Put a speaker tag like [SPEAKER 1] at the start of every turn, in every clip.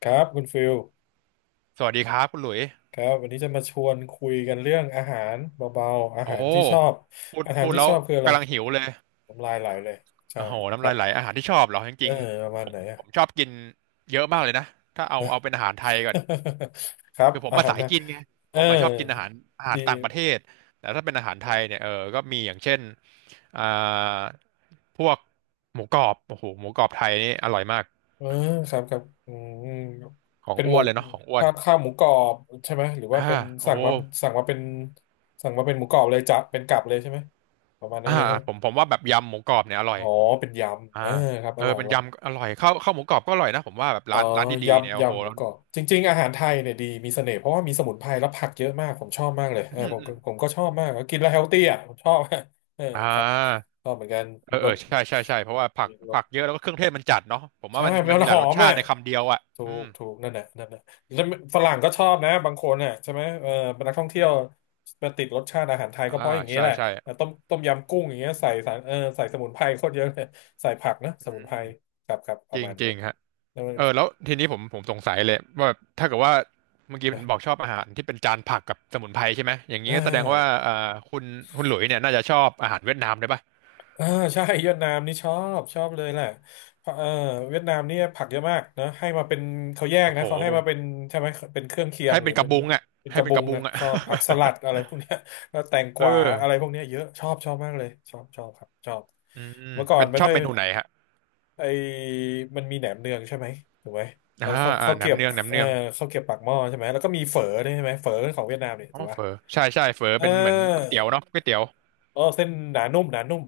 [SPEAKER 1] ครับคุณฟิล
[SPEAKER 2] สวัสดีครับคุณหลุย
[SPEAKER 1] ครับวันนี้จะมาชวนคุยกันเรื่องอาหารเบาๆอา
[SPEAKER 2] โอ้
[SPEAKER 1] หารที่ชอบ
[SPEAKER 2] พูด
[SPEAKER 1] อาหาร
[SPEAKER 2] พูด
[SPEAKER 1] ที่
[SPEAKER 2] แล้ว
[SPEAKER 1] ชอบคืออะไร
[SPEAKER 2] กำลังหิวเลย
[SPEAKER 1] น้ำลายไหลเลยใช่
[SPEAKER 2] โอ้โห
[SPEAKER 1] ค
[SPEAKER 2] น้ำ
[SPEAKER 1] รั
[SPEAKER 2] ลาย
[SPEAKER 1] บ
[SPEAKER 2] ไหลอาหารที่ชอบเหรอจ
[SPEAKER 1] เออ
[SPEAKER 2] ริง
[SPEAKER 1] ประ
[SPEAKER 2] ๆ
[SPEAKER 1] มา
[SPEAKER 2] ผ
[SPEAKER 1] ณ
[SPEAKER 2] ม
[SPEAKER 1] ไหนอะ
[SPEAKER 2] ผมชอบกินเยอะมากเลยนะถ้าเอาเป็นอาหารไทยก่อน
[SPEAKER 1] ครับ
[SPEAKER 2] คือผม
[SPEAKER 1] อา
[SPEAKER 2] มา
[SPEAKER 1] หาร
[SPEAKER 2] สาย
[SPEAKER 1] นะ
[SPEAKER 2] กินไง
[SPEAKER 1] เอ
[SPEAKER 2] ผ
[SPEAKER 1] อ
[SPEAKER 2] มมาชอบกินอาหารต่างประ
[SPEAKER 1] ดี
[SPEAKER 2] เทศแต่ถ้าเป็นอาหารไทยเนี่ยก็มีอย่างเช่น อ่าพวกหมูกรอบโอ้โหหมูกรอบไทยนี่อร่อยมาก
[SPEAKER 1] เออครับครับอืม
[SPEAKER 2] ของ
[SPEAKER 1] เป็นห
[SPEAKER 2] อ้
[SPEAKER 1] มู
[SPEAKER 2] วนเลยเนาะของอ้วน
[SPEAKER 1] ข้าวหมูกรอบใช่ไหมหรือว่า
[SPEAKER 2] อ่า
[SPEAKER 1] เป็น
[SPEAKER 2] โอ้
[SPEAKER 1] สั่งมาสั่งมาเป็นสั่งมาเป็นหมูกรอบเลยจะเป็นกลับเลยใช่ไหมประมาณนั้
[SPEAKER 2] อ่า
[SPEAKER 1] นเลยใช่ไหม
[SPEAKER 2] ผมว่าแบบยำหมูกรอบเนี่ยอร่อ
[SPEAKER 1] อ๋
[SPEAKER 2] ย
[SPEAKER 1] อเป็นยำ
[SPEAKER 2] อ่า
[SPEAKER 1] เออครับอร่อย
[SPEAKER 2] เป็
[SPEAKER 1] อ
[SPEAKER 2] น
[SPEAKER 1] ร่อย
[SPEAKER 2] ยำอร่อยข้าวหมูกรอบก็อร่อยนะผมว่าแบบ
[SPEAKER 1] เออ
[SPEAKER 2] ร้านดีๆเนี่ย
[SPEAKER 1] ยำ
[SPEAKER 2] โอ้โห
[SPEAKER 1] ยำหมู
[SPEAKER 2] แล้ว
[SPEAKER 1] กรอบจริงๆอาหารไทยเนี่ยดีมีเสน่ห์เพราะว่ามีสมุนไพรและผักเยอะมากผมชอบมากเลย
[SPEAKER 2] อื
[SPEAKER 1] เออ
[SPEAKER 2] ม
[SPEAKER 1] ผม
[SPEAKER 2] อื
[SPEAKER 1] ก็
[SPEAKER 2] ม
[SPEAKER 1] ผมก็ชอบมากกินแล้วเฮลตี้อ่ะผมชอบ เออ
[SPEAKER 2] อ่
[SPEAKER 1] ครับ
[SPEAKER 2] า
[SPEAKER 1] ชอบเหมือนกันร
[SPEAKER 2] เอ
[SPEAKER 1] ส
[SPEAKER 2] อใช่ใช่ใช่เพราะว่าผัก
[SPEAKER 1] ร
[SPEAKER 2] ผั
[SPEAKER 1] ส
[SPEAKER 2] กเยอะแล้วก็เครื่องเทศมันจัดเนาะผมว่า
[SPEAKER 1] ใช่
[SPEAKER 2] มันมั
[SPEAKER 1] มั
[SPEAKER 2] น
[SPEAKER 1] น
[SPEAKER 2] มีห
[SPEAKER 1] ห
[SPEAKER 2] ลา
[SPEAKER 1] อ
[SPEAKER 2] ยรส
[SPEAKER 1] ม
[SPEAKER 2] ชา
[SPEAKER 1] อ่ะ
[SPEAKER 2] ติในคำเดียวอ่ะ
[SPEAKER 1] ถู
[SPEAKER 2] อื
[SPEAKER 1] ก
[SPEAKER 2] ม
[SPEAKER 1] ถูกนั่นแหละนั่นแหละแล้วฝรั่งก็ชอบนะบางคนน่ะใช่ไหมเออเป็นนักท่องเที่ยวมาติดรสชาติอาหารไทย
[SPEAKER 2] อ่า
[SPEAKER 1] ก็เพราะอย่างนี้
[SPEAKER 2] ใช่
[SPEAKER 1] แหละ
[SPEAKER 2] ใช่
[SPEAKER 1] ต้มยำกุ้งอย่างเงี้ยใส่สารเออใส่สมุนไพรโคตรเยอะเลยใส่ผักนะ
[SPEAKER 2] อื
[SPEAKER 1] สมุนไพ
[SPEAKER 2] ม
[SPEAKER 1] รครับครับป
[SPEAKER 2] จ
[SPEAKER 1] ระ
[SPEAKER 2] ริง
[SPEAKER 1] มาณ
[SPEAKER 2] จริ
[SPEAKER 1] นั้
[SPEAKER 2] ง
[SPEAKER 1] น
[SPEAKER 2] ฮะ
[SPEAKER 1] แล้วมัน
[SPEAKER 2] แล้วทีนี้ผมสงสัยเลยว่าถ้าเกิดว่าเมื่อกี้บอกชอบอาหารที่เป็นจานผักกับสมุนไพรใช่ไหมอย่างนี้
[SPEAKER 1] อ่า
[SPEAKER 2] ก็แสดงว่าคุณคุณหลุยเนี่ยน่าจะชอบอาหารเวียดนามด้วยป่ะ
[SPEAKER 1] อ่าใช่เวียดนามนี่ชอบเลยแหละเพราะเออเวียดนามเนี่ยผักเยอะมากนะให้มาเป็นเขาแยก
[SPEAKER 2] โอ้
[SPEAKER 1] นะ
[SPEAKER 2] โห
[SPEAKER 1] เขาให้มาเป็นใช่ไหมเป็นเครื่องเคียง
[SPEAKER 2] ให้
[SPEAKER 1] หรื
[SPEAKER 2] เป็
[SPEAKER 1] อ
[SPEAKER 2] นก
[SPEAKER 1] เป็
[SPEAKER 2] ระ
[SPEAKER 1] น
[SPEAKER 2] บุงอ่ะ
[SPEAKER 1] เป็นก
[SPEAKER 2] ให้
[SPEAKER 1] ระ
[SPEAKER 2] เป็น
[SPEAKER 1] บุ
[SPEAKER 2] กระ
[SPEAKER 1] ง
[SPEAKER 2] บุง
[SPEAKER 1] อะ
[SPEAKER 2] อ่ะ
[SPEAKER 1] ชอบผักสลัดอะไรพวกเนี้ย แล้วแตงก วา
[SPEAKER 2] เออ
[SPEAKER 1] อะไรพวกเนี้ยเยอะชอบชอบมากเลยชอบชอบครับชอบ
[SPEAKER 2] อืม
[SPEAKER 1] เมื่อก่อน
[SPEAKER 2] เป็น
[SPEAKER 1] ไม่
[SPEAKER 2] ชอ
[SPEAKER 1] ค่
[SPEAKER 2] บ
[SPEAKER 1] อย
[SPEAKER 2] เมนูไหนฮะ
[SPEAKER 1] ไอมันมีแหนมเนืองใช่ไหมถูกไหมแล้
[SPEAKER 2] อ่า
[SPEAKER 1] วเขาเขาเก็
[SPEAKER 2] น้ำ
[SPEAKER 1] บ
[SPEAKER 2] เนืองน้ำ
[SPEAKER 1] เอ
[SPEAKER 2] เนื
[SPEAKER 1] อ
[SPEAKER 2] อง
[SPEAKER 1] เขาเก็บปากหม้อใช่ไหมแล้วก็มีเฝอด้วยใช่ไหมเฝอของเวียดนามเนี่ย
[SPEAKER 2] อ๋
[SPEAKER 1] ถู
[SPEAKER 2] อ
[SPEAKER 1] ก
[SPEAKER 2] เฝ
[SPEAKER 1] ปะ
[SPEAKER 2] อใช่ใช่เฝอ
[SPEAKER 1] เออ
[SPEAKER 2] เป็นเหมือนก๋วยเตี๋ยวเนาะก๋วยเตี๋ยว
[SPEAKER 1] เออเส้นหนานุ่มหนานุ่ม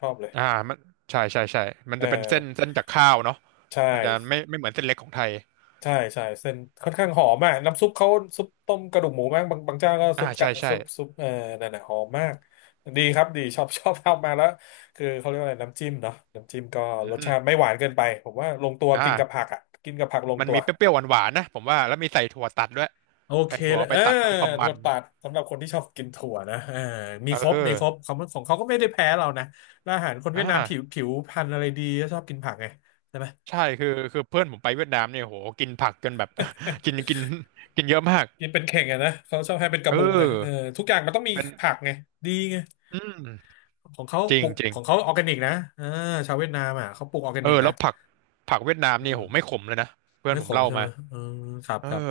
[SPEAKER 1] ชอบเลย
[SPEAKER 2] อ่ามันใช่ใช่ใช่มัน
[SPEAKER 1] เอ
[SPEAKER 2] จะ
[SPEAKER 1] อ
[SPEAKER 2] เป็นเส้นจากข้าวเนาะ
[SPEAKER 1] ใช่
[SPEAKER 2] มันจะไม่เหมือนเส้นเล็กของไทย
[SPEAKER 1] ใช่ใช่เส้นค่อนข้างหอมมากน้ำซุปเขาซุปต้มกระดูกหมูมากบางบางเจ้าก็ซุป
[SPEAKER 2] ใช่
[SPEAKER 1] กะ
[SPEAKER 2] ใช่
[SPEAKER 1] ซุปซุปเออนั่นน่ะหอมมากดีครับดีชอบชอบทำมาแล้วคือเขาเรียกว่าอะไรน้ำจิ้มเนาะน้ำจิ้มก็
[SPEAKER 2] อื
[SPEAKER 1] รสชา
[SPEAKER 2] ม
[SPEAKER 1] ติไม่หวานเกินไปผมว่าลงตัวกินกับผั
[SPEAKER 2] อ่า
[SPEAKER 1] กอ่ะกินกับผักลง
[SPEAKER 2] มัน
[SPEAKER 1] ตัว
[SPEAKER 2] มีเปรี้ยวๆหวานๆนะผมว่าแล้วมีใส่ถั่วตัดด้วย
[SPEAKER 1] โอเค
[SPEAKER 2] ใส่ถั่ว
[SPEAKER 1] เลย
[SPEAKER 2] เอา
[SPEAKER 1] เอ
[SPEAKER 2] ไป
[SPEAKER 1] อ
[SPEAKER 2] ตัดเพิ่มความ
[SPEAKER 1] ถั่
[SPEAKER 2] มั
[SPEAKER 1] ว
[SPEAKER 2] น
[SPEAKER 1] ตัดสำหรับคนที่ชอบกินถั่วนะเออมี
[SPEAKER 2] เอ
[SPEAKER 1] ครบ
[SPEAKER 2] อ
[SPEAKER 1] มีครบของเขาก็ไม่ได้แพ้เรานะแล้วอาหารคนเวี
[SPEAKER 2] อ่
[SPEAKER 1] ยดนามผิว
[SPEAKER 2] า
[SPEAKER 1] ผิวพรรณอะไรดีก็ชอบกินผักไงใช่ไหม
[SPEAKER 2] ใช่คือเพื่อนผมไปเวียดนามเนี่ยโหกินผักจนแบบ กินกินกินเยอะมาก
[SPEAKER 1] กินเป็นเข่งอะนะเขาชอบให้เป็นก
[SPEAKER 2] เอ
[SPEAKER 1] ระบุงไงเออ
[SPEAKER 2] อ
[SPEAKER 1] ทุกอย่างมันต้องมี
[SPEAKER 2] เป็น
[SPEAKER 1] ผักไงดีไง
[SPEAKER 2] อืม
[SPEAKER 1] ของเขา
[SPEAKER 2] จริ
[SPEAKER 1] ป
[SPEAKER 2] ง
[SPEAKER 1] ลูก
[SPEAKER 2] จริง
[SPEAKER 1] ของเขาออร์แกนิกนะเออชาวเวียดนามอ่ะเขาปลูกออร์แกนิกนะ
[SPEAKER 2] แล้วผักเวียดนาม
[SPEAKER 1] เอ
[SPEAKER 2] นี่
[SPEAKER 1] อ
[SPEAKER 2] โหไม่ขมเลยนะเพื่อน
[SPEAKER 1] ไม่
[SPEAKER 2] ผ
[SPEAKER 1] ข
[SPEAKER 2] ม
[SPEAKER 1] ม
[SPEAKER 2] เล่า
[SPEAKER 1] ใช่ไห
[SPEAKER 2] มา
[SPEAKER 1] มเออครับ
[SPEAKER 2] เอ
[SPEAKER 1] ครับ
[SPEAKER 2] อ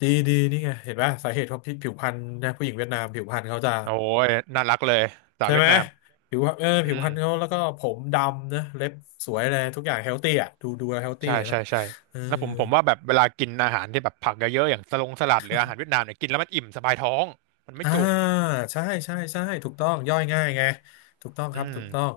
[SPEAKER 1] ดีดีนี่ไงเห็นป่ะสาเหตุของผิวพรรณนะผู้หญิงเวียดนามผิวพรรณเขาจะ
[SPEAKER 2] โอ้ยน่ารักเลยสาว
[SPEAKER 1] ใช่
[SPEAKER 2] เวีย
[SPEAKER 1] ไห
[SPEAKER 2] ด
[SPEAKER 1] ม
[SPEAKER 2] นาม
[SPEAKER 1] ผิวเออ
[SPEAKER 2] อื
[SPEAKER 1] ผิวพ
[SPEAKER 2] ม
[SPEAKER 1] รรณเขาแล้วก็ผมดำนะเล็บสวยอะไรทุกอย่างเฮลตี้อ่ะดูดูเฮลตี้
[SPEAKER 2] ใช่
[SPEAKER 1] นะ
[SPEAKER 2] ใช่ใช่
[SPEAKER 1] เออ
[SPEAKER 2] แล้วผมว่าแบบเวลากินอาหารที่แบบผักเยอะๆอย่างสลงสลัดหรืออาหารเวียดนามเนี่ยกินแล้วมันอิ่มสบายท้องมันไม่
[SPEAKER 1] อ่า
[SPEAKER 2] จุก
[SPEAKER 1] ใช่ใช่ใช่ถูกต้องย่อยง่ายไงถูกต้องค
[SPEAKER 2] อื
[SPEAKER 1] รับ
[SPEAKER 2] ม
[SPEAKER 1] ถูกต้อง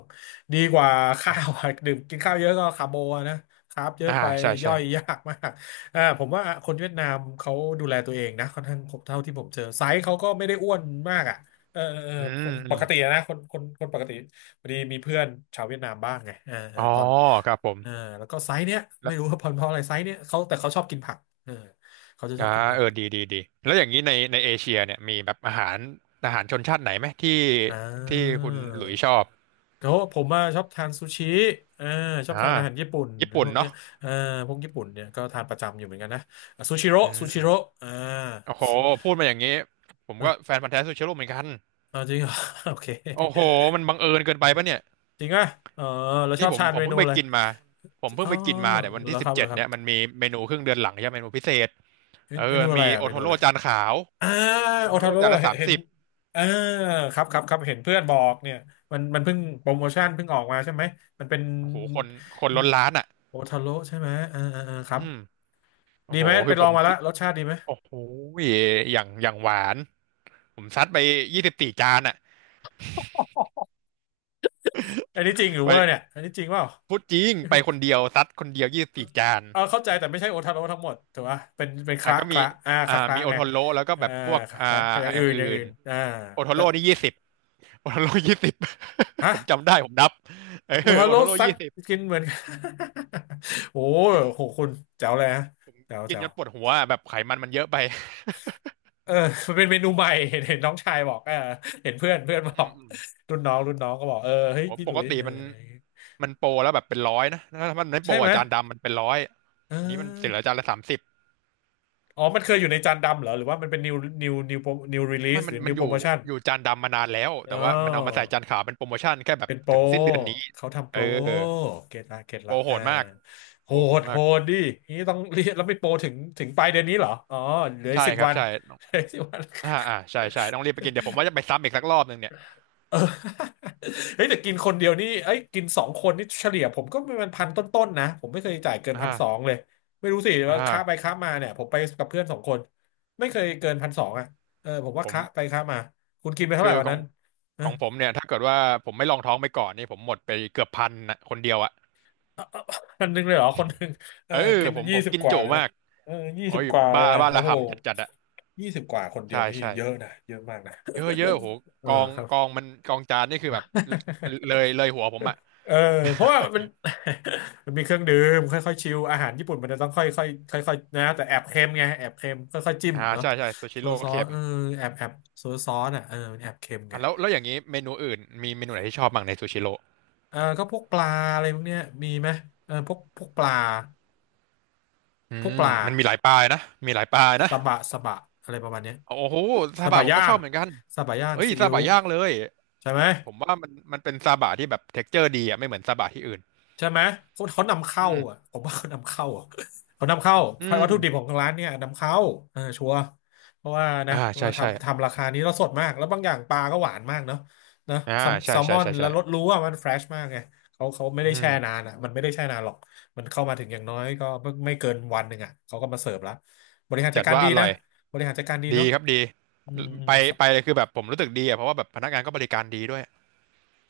[SPEAKER 1] ดีกว่าข้าวอะดื่มกินข้าวเยอะก็คาร์โบอะนะครับเยอะ
[SPEAKER 2] อ่า
[SPEAKER 1] ไป
[SPEAKER 2] ใช่
[SPEAKER 1] ย่
[SPEAKER 2] ใช่
[SPEAKER 1] อยยากมากอ่าผมว่าคนเวียดนามเขาดูแลตัวเองนะค่อนข้างผมเท่าที่ผมเจอไซส์เขาก็ไม่ได้อ้วนมากอ่ะเออเออเออ
[SPEAKER 2] อื
[SPEAKER 1] ค
[SPEAKER 2] ม
[SPEAKER 1] น
[SPEAKER 2] อื
[SPEAKER 1] ป
[SPEAKER 2] ม
[SPEAKER 1] กติอะนะคนปกติพอดีมีเพื่อนชาวเวียดนามบ้างไงเออเอ
[SPEAKER 2] อ๋
[SPEAKER 1] อ
[SPEAKER 2] อ
[SPEAKER 1] ตอน
[SPEAKER 2] ครับผม
[SPEAKER 1] เออแล้วก็ไซส์เนี้ย
[SPEAKER 2] แล้
[SPEAKER 1] ไม่
[SPEAKER 2] ว
[SPEAKER 1] รู้ว่าเพราะอะไรไซส์เนี้ยเขาแต่เขาชอบกินผักเออเขาจะช
[SPEAKER 2] อ่า
[SPEAKER 1] อบกินผัก
[SPEAKER 2] ดีดีดีแล้วอย่างนี้ในเอเชียเนี่ยมีแบบอาหารชนชาติไหนไหมที่
[SPEAKER 1] อ่
[SPEAKER 2] ที่
[SPEAKER 1] า
[SPEAKER 2] คุณหลุยชอบ
[SPEAKER 1] เขาผมมาชอบทานซูชิเออชอบ
[SPEAKER 2] อ่า
[SPEAKER 1] ทานอาหารญี่ปุ่น
[SPEAKER 2] ญี่
[SPEAKER 1] พ
[SPEAKER 2] ปุ่น
[SPEAKER 1] วกเนี้
[SPEAKER 2] เนาะ
[SPEAKER 1] ยเออพวกญี่ปุ่นเนี่ยก็ทานประจำอยู่เหมือนกันนะอ่ะซูชิโร่
[SPEAKER 2] อื
[SPEAKER 1] ซู
[SPEAKER 2] ม
[SPEAKER 1] ชิโร่อ่า
[SPEAKER 2] โอ้โห
[SPEAKER 1] ซู
[SPEAKER 2] พูดมาอย่างนี้ผม
[SPEAKER 1] เอ
[SPEAKER 2] ก็
[SPEAKER 1] อ
[SPEAKER 2] แฟ
[SPEAKER 1] อ
[SPEAKER 2] นพันธุ์แท้ซูเชโร่เหมือนกัน
[SPEAKER 1] ่าจริงเหรอ โอเค
[SPEAKER 2] โอ้โหมันบังเอิญเกินไปปะเนี่ย
[SPEAKER 1] จริงอ่ะเออเราช
[SPEAKER 2] นี่
[SPEAKER 1] อบ
[SPEAKER 2] ผม
[SPEAKER 1] ทาน
[SPEAKER 2] ผ
[SPEAKER 1] เม
[SPEAKER 2] มเพิ่
[SPEAKER 1] นู
[SPEAKER 2] งไป
[SPEAKER 1] อะไร
[SPEAKER 2] กินมาผมเพิ่
[SPEAKER 1] อ๋
[SPEAKER 2] ง
[SPEAKER 1] อ
[SPEAKER 2] ไปกินมาเนี่ยวัน
[SPEAKER 1] แล้
[SPEAKER 2] ที่
[SPEAKER 1] วค
[SPEAKER 2] สิบ
[SPEAKER 1] รับ
[SPEAKER 2] เจ็
[SPEAKER 1] แล้
[SPEAKER 2] ด
[SPEAKER 1] วครับ
[SPEAKER 2] เนี่ยมันมีเมนูครึ่งเดือนหลังใช่ไหมเมนูพิเศษ
[SPEAKER 1] เมเมนูอะ
[SPEAKER 2] มี
[SPEAKER 1] ไรอ่ะ
[SPEAKER 2] โอ
[SPEAKER 1] เม
[SPEAKER 2] โท
[SPEAKER 1] นู
[SPEAKER 2] โร่
[SPEAKER 1] อะไร
[SPEAKER 2] จานขาว
[SPEAKER 1] อ่า
[SPEAKER 2] โอ
[SPEAKER 1] โอ
[SPEAKER 2] โท
[SPEAKER 1] ทา
[SPEAKER 2] โร่
[SPEAKER 1] โร่
[SPEAKER 2] จานละ
[SPEAKER 1] เห็น
[SPEAKER 2] สาม
[SPEAKER 1] เห็น
[SPEAKER 2] สิบ
[SPEAKER 1] อ่าครับครับครับเห็นเพื่อนบอกเนี่ยมันเพิ่งโปรโมชั่นเพิ่งออกมาใช่ไหมมันเป็น
[SPEAKER 2] โอ้โหคนล้นร้านอ่ะ
[SPEAKER 1] โอทาโร่ใช่ไหมครั
[SPEAKER 2] อื
[SPEAKER 1] บ
[SPEAKER 2] มโอ้
[SPEAKER 1] ดี
[SPEAKER 2] โห
[SPEAKER 1] ไหมไป
[SPEAKER 2] คือ
[SPEAKER 1] ล
[SPEAKER 2] ผ
[SPEAKER 1] อง
[SPEAKER 2] ม
[SPEAKER 1] มาแล้
[SPEAKER 2] กิ
[SPEAKER 1] ว
[SPEAKER 2] น
[SPEAKER 1] รสชาติดีไหม
[SPEAKER 2] โอ้โหอย่างหวานผมซัดไปยี่สิบสี่จานอ่ะ
[SPEAKER 1] อันนี้จริงหรือเวอ
[SPEAKER 2] ไป
[SPEAKER 1] ร์เนี่ยอันนี้จริงเปล่า
[SPEAKER 2] พูดจริงไปคนเดียวซัดคนเดียวยี่สิบสี่จาน
[SPEAKER 1] เอาเข้าใจแต่ไม่ใช่โอทาโร่ทั้งหมดถูกป่ะเป็นเป็นค
[SPEAKER 2] อ่ะ
[SPEAKER 1] ละ
[SPEAKER 2] ก็
[SPEAKER 1] ค
[SPEAKER 2] มี
[SPEAKER 1] ละอ่าคละคละ
[SPEAKER 2] มีโอ
[SPEAKER 1] ไง
[SPEAKER 2] โทโร่แล้วก็
[SPEAKER 1] อ่า
[SPEAKER 2] แบบพวก
[SPEAKER 1] คละคละอย่าง
[SPEAKER 2] อ
[SPEAKER 1] อื่
[SPEAKER 2] ย่าง
[SPEAKER 1] นอ
[SPEAKER 2] อื่
[SPEAKER 1] ย่างอื่
[SPEAKER 2] น
[SPEAKER 1] นอ่า
[SPEAKER 2] โอโท
[SPEAKER 1] แต่
[SPEAKER 2] โร่นี่ยี่สิบโอโทโร่ยี่สิบ
[SPEAKER 1] ฮะ
[SPEAKER 2] ผมจำได้ผมนับเออ
[SPEAKER 1] โอทา
[SPEAKER 2] โอ
[SPEAKER 1] โร่
[SPEAKER 2] โทโร่
[SPEAKER 1] ซัก
[SPEAKER 2] ยี่สิบ
[SPEAKER 1] กินเหมือน โอ้
[SPEAKER 2] กิน
[SPEAKER 1] โหคุณแจ๋วเลยฮะ
[SPEAKER 2] ผม
[SPEAKER 1] แจ๋ว
[SPEAKER 2] กิน
[SPEAKER 1] แจ๋
[SPEAKER 2] จ
[SPEAKER 1] ว
[SPEAKER 2] นปวดหัวอะแบบไขมันมันเยอะไป
[SPEAKER 1] เออมันเป็นเมนูใหม่เห็นน้องชายบอกเออเห็นเพื่อนเพื่อนบ
[SPEAKER 2] อื
[SPEAKER 1] อก
[SPEAKER 2] มอืม
[SPEAKER 1] รุ่นน้องก็บอกเออเฮ้ย
[SPEAKER 2] โห
[SPEAKER 1] พี่ห
[SPEAKER 2] ป
[SPEAKER 1] ลุ
[SPEAKER 2] ก
[SPEAKER 1] ย
[SPEAKER 2] ติ
[SPEAKER 1] เออ
[SPEAKER 2] มันโปรแล้วแบบเป็นร้อยนะถ้ามันไม่โป
[SPEAKER 1] ใช่
[SPEAKER 2] ร
[SPEAKER 1] ไหม
[SPEAKER 2] อ่ะจานดำมันเป็นร้อย
[SPEAKER 1] เอ
[SPEAKER 2] อันนี้มันเสียเหลือ
[SPEAKER 1] อ
[SPEAKER 2] จานละสามสิบ
[SPEAKER 1] อ๋อมันเคยอยู่ในจานดำเหรอหรือว่ามันเป็น new new
[SPEAKER 2] ไม่
[SPEAKER 1] release ห
[SPEAKER 2] มั
[SPEAKER 1] รื
[SPEAKER 2] น
[SPEAKER 1] อ
[SPEAKER 2] มัน
[SPEAKER 1] new
[SPEAKER 2] อยู่
[SPEAKER 1] promotion
[SPEAKER 2] อยู่จานดำมานานแล้ว
[SPEAKER 1] อ๋
[SPEAKER 2] แต่
[SPEAKER 1] อ
[SPEAKER 2] ว่ามันเอามาใส่จานขาวเป็นโปรโมชั่นแค่แบบ
[SPEAKER 1] เป็นโปร
[SPEAKER 2] ถึงสิ้นเดือนนี้
[SPEAKER 1] เขาทำโป
[SPEAKER 2] เออ
[SPEAKER 1] รเกตละเกต
[SPEAKER 2] โป
[SPEAKER 1] ละ
[SPEAKER 2] รโห
[SPEAKER 1] อ่า
[SPEAKER 2] ดมาก
[SPEAKER 1] โห
[SPEAKER 2] โปรโหด
[SPEAKER 1] ดโห
[SPEAKER 2] มาก
[SPEAKER 1] ดดินี่ต้อง เรียนแล้วไม่โปรถึงปลายเดือนนี้เหรออ๋อเหลือ
[SPEAKER 2] ใช่
[SPEAKER 1] สิบ
[SPEAKER 2] ครับ
[SPEAKER 1] วัน
[SPEAKER 2] ใช่
[SPEAKER 1] เหลือสิบวัน
[SPEAKER 2] อ่าอ่าใช่ใช่ต้องรีบไปกินเดี๋ยวผมว่าจะไปซ้ำอีกสักรอบหนึ่งเนี่ย
[SPEAKER 1] เออ เฮ้ยแต่กินคนเดียวนี่เอ้ยกินสองคนนี่เฉลี่ยผมก็เป็นพันต้นๆนะผมไม่เคยจ่ายเกินพันสอง
[SPEAKER 2] อ่า
[SPEAKER 1] เลยไม่รู้สิ
[SPEAKER 2] อ่า
[SPEAKER 1] ว่าค้าไปค้ามาเนี่ยผมไปกับเพื่อนสองคนไม่เคยเกินพันสองอ่ะเออผมว่า
[SPEAKER 2] ผม
[SPEAKER 1] ค้าไปค้ามาคุณกินไปเท่าไห
[SPEAKER 2] คื
[SPEAKER 1] ร่
[SPEAKER 2] อ
[SPEAKER 1] วัน
[SPEAKER 2] ขอ
[SPEAKER 1] นั้
[SPEAKER 2] ง
[SPEAKER 1] น
[SPEAKER 2] ของผมเนี่ยถ้าเกิดว่าผมไม่ลองท้องไปก่อนนี่ผมหมดไปเกือบพันนะคนเดียวอ่ะ
[SPEAKER 1] อันหนึงเลยเหรอคนหนึ่งเออ
[SPEAKER 2] เออ
[SPEAKER 1] กิน
[SPEAKER 2] ผม
[SPEAKER 1] ยี่
[SPEAKER 2] ผม
[SPEAKER 1] สิบ
[SPEAKER 2] กิน
[SPEAKER 1] กว่า
[SPEAKER 2] จุ
[SPEAKER 1] เลย
[SPEAKER 2] มา
[SPEAKER 1] นะ
[SPEAKER 2] ก
[SPEAKER 1] เออยี่
[SPEAKER 2] โอ้
[SPEAKER 1] สิบ
[SPEAKER 2] ย
[SPEAKER 1] กว่าเล
[SPEAKER 2] บ้า
[SPEAKER 1] ยนะ
[SPEAKER 2] บ้า
[SPEAKER 1] โอ้
[SPEAKER 2] ระ
[SPEAKER 1] โห
[SPEAKER 2] ห่ำจัดจัดอ่ะ
[SPEAKER 1] ยี่สิบกว่าคนเดีย
[SPEAKER 2] ใช่
[SPEAKER 1] วนี่
[SPEAKER 2] ใช่
[SPEAKER 1] เยอะนะเยอะมากนะ
[SPEAKER 2] เยอะเยอะโห
[SPEAKER 1] เอ
[SPEAKER 2] ก
[SPEAKER 1] อ
[SPEAKER 2] อง
[SPEAKER 1] ครับ
[SPEAKER 2] กองมันกองจานนี่คือแบบเลย เลยหัวผมอ่ะ
[SPEAKER 1] เออเพราะว่ามัน มันมีเครื่องดื่มค่อยๆชิลอาหารญี่ปุ่นมันจะต้องค่อยๆค่อยๆนะแต่แอบเค็มไงแอบเค็มค่อยๆจิ้มเนาะ
[SPEAKER 2] ใช่ใช่ซูชิ
[SPEAKER 1] โซ
[SPEAKER 2] โร่
[SPEAKER 1] ซอ
[SPEAKER 2] เค็
[SPEAKER 1] ส
[SPEAKER 2] ม
[SPEAKER 1] เออแอบแอบโซซอสอ่ะเออมันแอบเค็มไง
[SPEAKER 2] อ่ะแล้วอย่างนี้เมนูอื่นมีเมนูไหนที่ชอบบ้างในซูชิโร่
[SPEAKER 1] เออก็พวกปลาอะไรพวกเนี้ยมีไหมเออพวกปลา
[SPEAKER 2] อื
[SPEAKER 1] พวกป
[SPEAKER 2] ม
[SPEAKER 1] ลา
[SPEAKER 2] มันมีหลายปลายนะมีหลายปลายนะ
[SPEAKER 1] สบะอะไรประมาณเนี้ย
[SPEAKER 2] โอ้โห
[SPEAKER 1] ส
[SPEAKER 2] ซาบะ
[SPEAKER 1] บะ
[SPEAKER 2] ผม
[SPEAKER 1] ย่า
[SPEAKER 2] ก็ช
[SPEAKER 1] ง
[SPEAKER 2] อบเหมือนกัน
[SPEAKER 1] สบะย่าง
[SPEAKER 2] เฮ้ย
[SPEAKER 1] ซี
[SPEAKER 2] ซา
[SPEAKER 1] อิ๊ว
[SPEAKER 2] บะย่างเลย
[SPEAKER 1] ใช่ไหม
[SPEAKER 2] ผมว่ามันเป็นซาบะที่แบบเท็กเจอร์ดีอ่ะไม่เหมือนซาบะที่อื่น
[SPEAKER 1] ใช่ไหมเขานำ
[SPEAKER 2] อื
[SPEAKER 1] เข้า
[SPEAKER 2] ม
[SPEAKER 1] อ่ะผมว่าเขานำเข้าอะ เขานำเข้า
[SPEAKER 2] อื
[SPEAKER 1] วัต
[SPEAKER 2] ม
[SPEAKER 1] ถุดิบของร้านเนี่ยนำเข้าเออชัวร์เพราะว่านะ
[SPEAKER 2] อ่าใช่
[SPEAKER 1] มา
[SPEAKER 2] ใช่
[SPEAKER 1] ทำราคานี้แล้วสดมากแล้วบางอย่างปลาก็หวานมากเนาะนะ
[SPEAKER 2] อ่า
[SPEAKER 1] แซล
[SPEAKER 2] ใช่
[SPEAKER 1] แซลม
[SPEAKER 2] ใช่
[SPEAKER 1] อน
[SPEAKER 2] ใช่
[SPEAKER 1] แล้วรส
[SPEAKER 2] ใช่
[SPEAKER 1] รู้ว่ามันเฟรชมากไงเขาไม่
[SPEAKER 2] อื
[SPEAKER 1] ได้แช่นา
[SPEAKER 2] ม
[SPEAKER 1] นอ่ะมันไม่ได้แช่นานหรอกมันเข้ามาถึงอย่างน้อยก็ไม่ไม่เกินวันหนึ่งอ่ะเขาก็มาเสิร์ฟแล้วบริหารจั
[SPEAKER 2] จั
[SPEAKER 1] ด
[SPEAKER 2] ด
[SPEAKER 1] การ
[SPEAKER 2] ว่า
[SPEAKER 1] ดี
[SPEAKER 2] อร่
[SPEAKER 1] นะ
[SPEAKER 2] อย
[SPEAKER 1] บริหารจัดการดี
[SPEAKER 2] ดี
[SPEAKER 1] เนาะ
[SPEAKER 2] ครับดี
[SPEAKER 1] อืมอื
[SPEAKER 2] ไป
[SPEAKER 1] ม
[SPEAKER 2] ไปเลยคือแบบผมรู้สึกดีอ่ะเพราะว่าแบบพนักงานก็บริการดีด้วย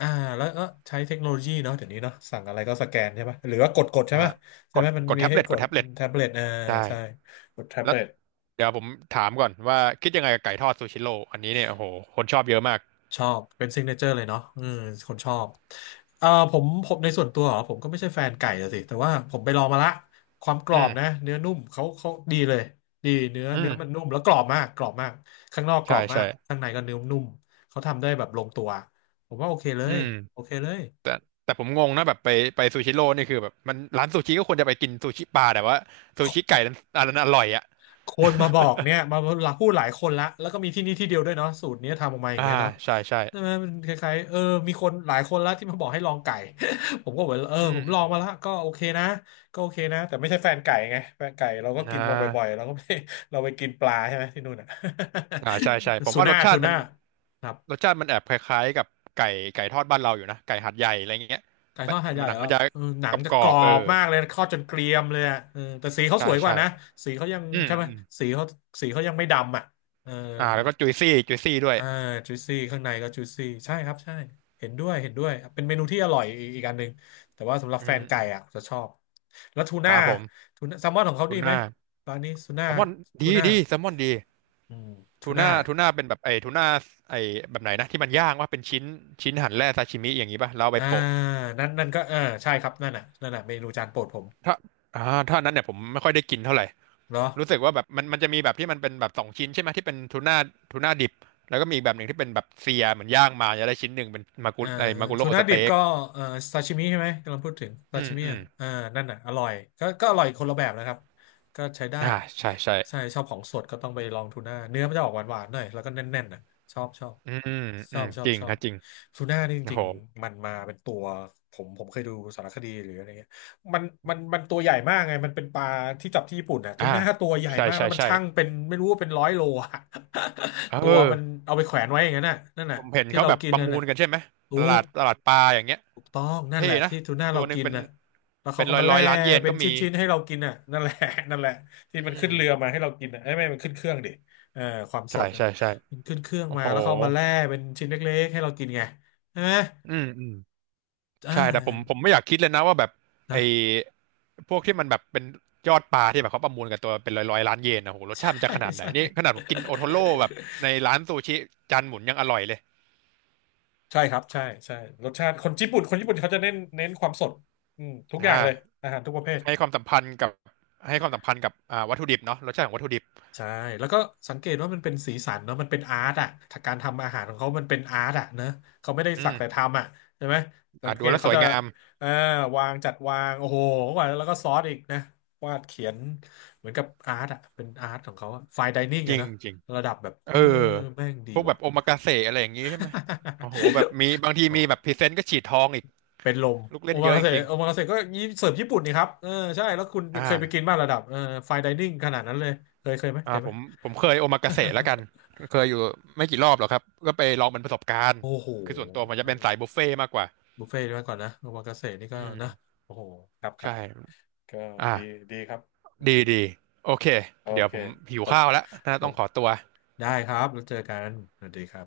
[SPEAKER 1] อ่าแล้วก็ใช้เทคโนโลยีเนาะเดี๋ยวนี้เนาะสั่งอะไรก็สแกนใช่ปะหรือว่ากดใช่
[SPEAKER 2] อ่า
[SPEAKER 1] ไหมใช่
[SPEAKER 2] ก
[SPEAKER 1] ไหม
[SPEAKER 2] ด
[SPEAKER 1] มัน
[SPEAKER 2] กด
[SPEAKER 1] มี
[SPEAKER 2] แท็บ
[SPEAKER 1] ให้
[SPEAKER 2] เล็ต
[SPEAKER 1] ก
[SPEAKER 2] กด
[SPEAKER 1] ด
[SPEAKER 2] แท็บเล็ต
[SPEAKER 1] แท็บเล็ตอ่า
[SPEAKER 2] ใช่
[SPEAKER 1] ใช่กดแท็บ
[SPEAKER 2] แล้ว
[SPEAKER 1] เล็ต
[SPEAKER 2] เดี๋ยวผมถามก่อนว่าคิดยังไงกับไก่ทอดซูชิโร่อันนี้เนี่ยโอ้โหคนชอบเยอะมาก
[SPEAKER 1] ชอบเป็นซิงเกิลเจอร์เลยเนาะอืมคนชอบผมในส่วนตัวเหรอผมก็ไม่ใช่แฟนไก่อะสิแต่ว่าผมไปลองมาละความกรอ
[SPEAKER 2] อื
[SPEAKER 1] บนะ
[SPEAKER 2] ม
[SPEAKER 1] เนื้อนุ่มเขาดีเลยดีเนื้อ
[SPEAKER 2] อื
[SPEAKER 1] เนื้
[SPEAKER 2] ม
[SPEAKER 1] อมันนุ่มแล้วกรอบมากกรอบมากข้างนอกกร
[SPEAKER 2] ใช่
[SPEAKER 1] อบมา
[SPEAKER 2] ใช่
[SPEAKER 1] กข้างในก็เนื้อนุ่มเขาทำได้แบบลงตัวผมว่าโอเคเล
[SPEAKER 2] อื
[SPEAKER 1] ย
[SPEAKER 2] ม
[SPEAKER 1] โอเคเลย
[SPEAKER 2] แต่แต่ผมงงนะแบบไปไปซูชิโร่นี่คือแบบมันร้านซูชิก็ควรจะไปกินซูชิปลาแต่ว่าซูชิไก่นั้นอันนั้นอร่อยอ่ะ
[SPEAKER 1] คนมาบอกเนี่ยมาหลายพูดหลายคนละแล้วก็มีที่นี่ที่เดียวด้วยเนาะสูตรเนี้ยทำออกมาอย่าง
[SPEAKER 2] อ่า
[SPEAKER 1] เงี้ยเนาะ
[SPEAKER 2] ใช่ใช่
[SPEAKER 1] ใช่ไหมมันคล้ายๆเออมีคนหลายคนละที่มาบอกให้ลองไก่ ผมก็เหมือนเออ
[SPEAKER 2] อื
[SPEAKER 1] ผ
[SPEAKER 2] ม
[SPEAKER 1] ม
[SPEAKER 2] อื
[SPEAKER 1] ลอง
[SPEAKER 2] ม
[SPEAKER 1] มาแล้วก็โอเคนะก็โอเคนะแต่ไม่ใช่แฟนไก่ไงแฟนไก่เราก็
[SPEAKER 2] อ่
[SPEAKER 1] กินมาบ่อย
[SPEAKER 2] า
[SPEAKER 1] ๆเราก็ไม่ เราไปกินปลาใช่ไหมที่นู่นอ่ะ
[SPEAKER 2] อ่าใช่ใช่ผ ม
[SPEAKER 1] ทู
[SPEAKER 2] ว่าร
[SPEAKER 1] น่า
[SPEAKER 2] สชา
[SPEAKER 1] ทู
[SPEAKER 2] ติมั
[SPEAKER 1] น่า
[SPEAKER 2] น
[SPEAKER 1] ครับ
[SPEAKER 2] รสชาติมันแอบคล้ายๆกับไก่ไก่ทอดบ้านเราอยู่นะไก่หัดใหญ่อะไรเงี้ย
[SPEAKER 1] ไก่ทอ
[SPEAKER 2] แปะ
[SPEAKER 1] ดหาดให
[SPEAKER 2] มั
[SPEAKER 1] ญ่
[SPEAKER 2] นหนั
[SPEAKER 1] เห
[SPEAKER 2] ง
[SPEAKER 1] รอ
[SPEAKER 2] มันจะ
[SPEAKER 1] เออหนังจะ
[SPEAKER 2] กร
[SPEAKER 1] ก
[SPEAKER 2] อ
[SPEAKER 1] รอ
[SPEAKER 2] บๆเอ
[SPEAKER 1] บ
[SPEAKER 2] อ
[SPEAKER 1] มากเลยทอดจนเกรียมเลยอะเออแต่สีเขาส
[SPEAKER 2] ใช่
[SPEAKER 1] วยกว่า
[SPEAKER 2] ใช่
[SPEAKER 1] นะสีเขายัง
[SPEAKER 2] อื
[SPEAKER 1] ใช่
[SPEAKER 2] ม
[SPEAKER 1] ไหม
[SPEAKER 2] อืม
[SPEAKER 1] สีเขาสีเขายังไม่ดำอ่ะเออ
[SPEAKER 2] อ่าแล้วก็จุยซี่จุยซี่ด้วย
[SPEAKER 1] อ่าจูซี่ข้างในก็จูซี่ใช่ครับใช่เห็นด้วยเห็นด้วยเป็นเมนูที่อร่อยอีกอีกอันหนึ่งแต่ว่าสำหรับ
[SPEAKER 2] อื
[SPEAKER 1] แฟน
[SPEAKER 2] ม
[SPEAKER 1] ไก่
[SPEAKER 2] อืม
[SPEAKER 1] อ่ะจะชอบแล้วทู
[SPEAKER 2] ค
[SPEAKER 1] น่า
[SPEAKER 2] รับผม
[SPEAKER 1] แซลมอนของเขา
[SPEAKER 2] ทู
[SPEAKER 1] ดีไหม
[SPEAKER 2] น่า
[SPEAKER 1] ร้านนี้ทูน่า
[SPEAKER 2] แซลมอน
[SPEAKER 1] ทู
[SPEAKER 2] ดี
[SPEAKER 1] น่า
[SPEAKER 2] ดีแซลมอนดี
[SPEAKER 1] อืมทู
[SPEAKER 2] ทู
[SPEAKER 1] น่า
[SPEAKER 2] น่าทูน่าเป็นแบบไอ้ทูน่าไอ้แบบไหนนะที่มันย่างว่าเป็นชิ้นชิ้นหั่นแล่ซาชิมิอย่างนี้ป่ะแล้วเอาไป
[SPEAKER 1] อ่า
[SPEAKER 2] โปะ
[SPEAKER 1] นั่นก็เออใช่ครับนั่นน่ะนั่นน่ะเมนูจานโปรดผม
[SPEAKER 2] ถ้าอ่าถ้าอันนั้นเนี่ยผมไม่ค่อยได้กินเท่าไหร่
[SPEAKER 1] เนาะ
[SPEAKER 2] รู้สึกว่าแบบมันจะมีแบบที่มันเป็นแบบสองชิ้นใช่ไหมที่เป็นทูน่าทูน่าดิบแล้วก็มีอีกแบบหนึ่งที่เป็นแบบเซียเหมือนย่างมาจะได้ชิ้นหนึ่งเป็นมากุ
[SPEAKER 1] เอ่อ
[SPEAKER 2] ไอ้มากุ
[SPEAKER 1] ทู
[SPEAKER 2] โร่
[SPEAKER 1] น่า
[SPEAKER 2] ส
[SPEAKER 1] ดิบ
[SPEAKER 2] เต็ก
[SPEAKER 1] ก็เอ่อซาชิมิใช่ไหมกำลังพูดถึงซา
[SPEAKER 2] อืม
[SPEAKER 1] ชิมิ
[SPEAKER 2] อื
[SPEAKER 1] อ่ะ
[SPEAKER 2] ม
[SPEAKER 1] เอ่านั่นน่ะอร่อยก็อร่อยคนละแบบนะครับก็ใช้ได้
[SPEAKER 2] อ่าใช่ใช่
[SPEAKER 1] ใช่ชอบของสดก็ต้องไปลองทูน่าเนื้อมันจะออกหวานๆหน่อยแล้วก็แน่นๆน่ะชอบชอบ
[SPEAKER 2] อืม
[SPEAKER 1] ช
[SPEAKER 2] อื
[SPEAKER 1] อ
[SPEAKER 2] ม
[SPEAKER 1] บชอ
[SPEAKER 2] จ
[SPEAKER 1] บ
[SPEAKER 2] ริง
[SPEAKER 1] ชอ
[SPEAKER 2] ค
[SPEAKER 1] บ
[SPEAKER 2] รับจริง
[SPEAKER 1] ทูน่านี่จ
[SPEAKER 2] โอ้
[SPEAKER 1] ริ
[SPEAKER 2] โห
[SPEAKER 1] งๆมันมาเป็นตัวผมเคยดูสารคดีหรืออะไร มันมันตัวใหญ่มากไงมันเป็นปลาที่จับที่ญี่ปุ่นอ่ะทุ
[SPEAKER 2] อ่า
[SPEAKER 1] กหน้าตัวใหญ่
[SPEAKER 2] ใช่
[SPEAKER 1] มาก
[SPEAKER 2] ใช่
[SPEAKER 1] แล้วมัน
[SPEAKER 2] ใช่
[SPEAKER 1] ช่างเป็นไม่รู้ว่าเป็นร้อยโลอ่ะ
[SPEAKER 2] เออ
[SPEAKER 1] ตัวมันเอาไปแขวนไว้อย่างนั้นน่ะนั่น
[SPEAKER 2] ผ
[SPEAKER 1] น่ะ
[SPEAKER 2] มเห็น
[SPEAKER 1] ที่
[SPEAKER 2] เขา
[SPEAKER 1] เรา
[SPEAKER 2] แบบ
[SPEAKER 1] กิน
[SPEAKER 2] ประ
[SPEAKER 1] นั่น
[SPEAKER 2] มูล
[SPEAKER 1] น่ะ
[SPEAKER 2] กันใช่ไหมต
[SPEAKER 1] ถู
[SPEAKER 2] ลา
[SPEAKER 1] ก
[SPEAKER 2] ดตลาดปลาอย่างเงี้ย
[SPEAKER 1] ถูกต้องนั่น
[SPEAKER 2] เท่
[SPEAKER 1] แหละ
[SPEAKER 2] นะ
[SPEAKER 1] ที่ทูน่า
[SPEAKER 2] ตั
[SPEAKER 1] เรา
[SPEAKER 2] วหนึ่ง
[SPEAKER 1] กิน
[SPEAKER 2] เป็น
[SPEAKER 1] น่ะแล้ว
[SPEAKER 2] เป็
[SPEAKER 1] เขา
[SPEAKER 2] น
[SPEAKER 1] ก็
[SPEAKER 2] ร้อย
[SPEAKER 1] มา
[SPEAKER 2] ร้
[SPEAKER 1] แล่
[SPEAKER 2] อยล้านเยน
[SPEAKER 1] เป็น
[SPEAKER 2] ก็มี
[SPEAKER 1] ชิ้นๆให้เรากินน่ะนั่นแหละ นั่นแหละที่
[SPEAKER 2] อื
[SPEAKER 1] มันขึ้
[SPEAKER 2] ม
[SPEAKER 1] นเรือมาให้เรากินน่ะเอ้ยไม่มันขึ้นเครื่องดิเออความส
[SPEAKER 2] ใช่
[SPEAKER 1] ดนะ
[SPEAKER 2] ใช่ใช่
[SPEAKER 1] มันขึ้นเครื่อง
[SPEAKER 2] โอ้
[SPEAKER 1] มา
[SPEAKER 2] โห
[SPEAKER 1] แล้วเขาเอามาแล่เป็นชิ้นเล็กๆให้เรากินไงใช่ไหม
[SPEAKER 2] อืมอืม
[SPEAKER 1] อ่
[SPEAKER 2] ใช่แต่ผมผ
[SPEAKER 1] า
[SPEAKER 2] มไม่อยากคิดเลยนะว่าแบบไอ้
[SPEAKER 1] นะ
[SPEAKER 2] พวกที่มันแบบเป็นยอดปลาที่แบบเขาประมูลกันตัวเป็นร้อยร้อยล้านเยนนะโหร ส
[SPEAKER 1] ใช
[SPEAKER 2] ชาติมันจะ
[SPEAKER 1] ่
[SPEAKER 2] ขนาดไหน
[SPEAKER 1] ใช่
[SPEAKER 2] นี่ขนาดผมกินโอโทโร่แบบในร้านซูชิจานหมุนยังอร่อยเลย
[SPEAKER 1] ใช่ครับใช่ใช่รสชาติคนญี่ปุ่นเขาจะเน้นความสดอืมทุก
[SPEAKER 2] อ
[SPEAKER 1] อย่างเลย
[SPEAKER 2] ่า
[SPEAKER 1] อาหารทุกประเภท
[SPEAKER 2] ให้ความสัมพันธ์กับให้ความสัมพันธ์กับอ่าวัตถุดิบเนาะรสชาติของวัตถุดิบ
[SPEAKER 1] ใช่แล้วก็สังเกตว่ามันเป็นสีสันเนาะมันเป็นอาร์ตอ่ะการทำอาหารของเขามันเป็นอาร์ตอ่ะเนอะเขาไม่ได้
[SPEAKER 2] อื
[SPEAKER 1] สัก
[SPEAKER 2] ม
[SPEAKER 1] แต่ทำอ่ะใช่ไหมสั
[SPEAKER 2] อ่า
[SPEAKER 1] งเก
[SPEAKER 2] ดู
[SPEAKER 1] ต
[SPEAKER 2] แล้ว
[SPEAKER 1] เขา
[SPEAKER 2] สวย
[SPEAKER 1] จะ
[SPEAKER 2] งาม
[SPEAKER 1] อ่าวางจัดวางโอ้โหกว่าแล้วก็ซอสอีกนะวาดเขียนเหมือนกับอาร์ตอ่ะเป็นอาร์ตของเขาอะไฟน์ไดนิ่ง
[SPEAKER 2] จ
[SPEAKER 1] อะ
[SPEAKER 2] ริง
[SPEAKER 1] เนอะ
[SPEAKER 2] จริง
[SPEAKER 1] ระดับแบบเอ
[SPEAKER 2] เอ
[SPEAKER 1] อ
[SPEAKER 2] อ
[SPEAKER 1] แม่งดี
[SPEAKER 2] พวกแบ
[SPEAKER 1] ว่ะ
[SPEAKER 2] บโอมากาเสะอะไรอย่างงี้ใช่ไหมโอ้โหแบบมีบางที
[SPEAKER 1] โอ้
[SPEAKER 2] มีแบบพรีเซนต์ก็ฉีดทองอีก
[SPEAKER 1] เป็นลม
[SPEAKER 2] ลูก
[SPEAKER 1] โอ
[SPEAKER 2] เล่นเย
[SPEAKER 1] มา
[SPEAKER 2] อะ
[SPEAKER 1] กา
[SPEAKER 2] จ
[SPEAKER 1] เสะ
[SPEAKER 2] ริง
[SPEAKER 1] โอมากาเสะก็ยิเสิร์ฟญี่ปุ่นนี่ครับเออใช่แล้วคุณ
[SPEAKER 2] ๆ
[SPEAKER 1] เค
[SPEAKER 2] อ่า
[SPEAKER 1] ยไปกินบ้างระดับเออไฟน์ไดนิ่งขนาดนั้นเลย เคยไหมเค
[SPEAKER 2] อ่า
[SPEAKER 1] ยไหม
[SPEAKER 2] ผมผมเคยโอมากาเสะแล้วกัน เคยอยู่ไม่กี่รอบหรอกครับก็ไปลองเป็นประสบการณ์
[SPEAKER 1] โอ้โห
[SPEAKER 2] คือส่วนตัวผมจะเป็นสายบุฟเฟ่ต์มากกว่า
[SPEAKER 1] บุฟเฟ่ต์ด้วยก่อนนะโอมากาเสะนี่ก็
[SPEAKER 2] อื
[SPEAKER 1] นะ
[SPEAKER 2] ม
[SPEAKER 1] โอ้โหครับค
[SPEAKER 2] ใช
[SPEAKER 1] รับ
[SPEAKER 2] ่
[SPEAKER 1] ก็ดี
[SPEAKER 2] อ่า
[SPEAKER 1] ดีครับอืม
[SPEAKER 2] ดีดีโอเค
[SPEAKER 1] โอ
[SPEAKER 2] เดี๋ยว
[SPEAKER 1] เค
[SPEAKER 2] ผมหิ
[SPEAKER 1] ข
[SPEAKER 2] ว
[SPEAKER 1] อบ
[SPEAKER 2] ข้าวแล้วน่า
[SPEAKER 1] ขอ
[SPEAKER 2] ต้อ
[SPEAKER 1] บ
[SPEAKER 2] งขอตัว
[SPEAKER 1] ได้ครับแล้วเจอกันสวัสดีครับ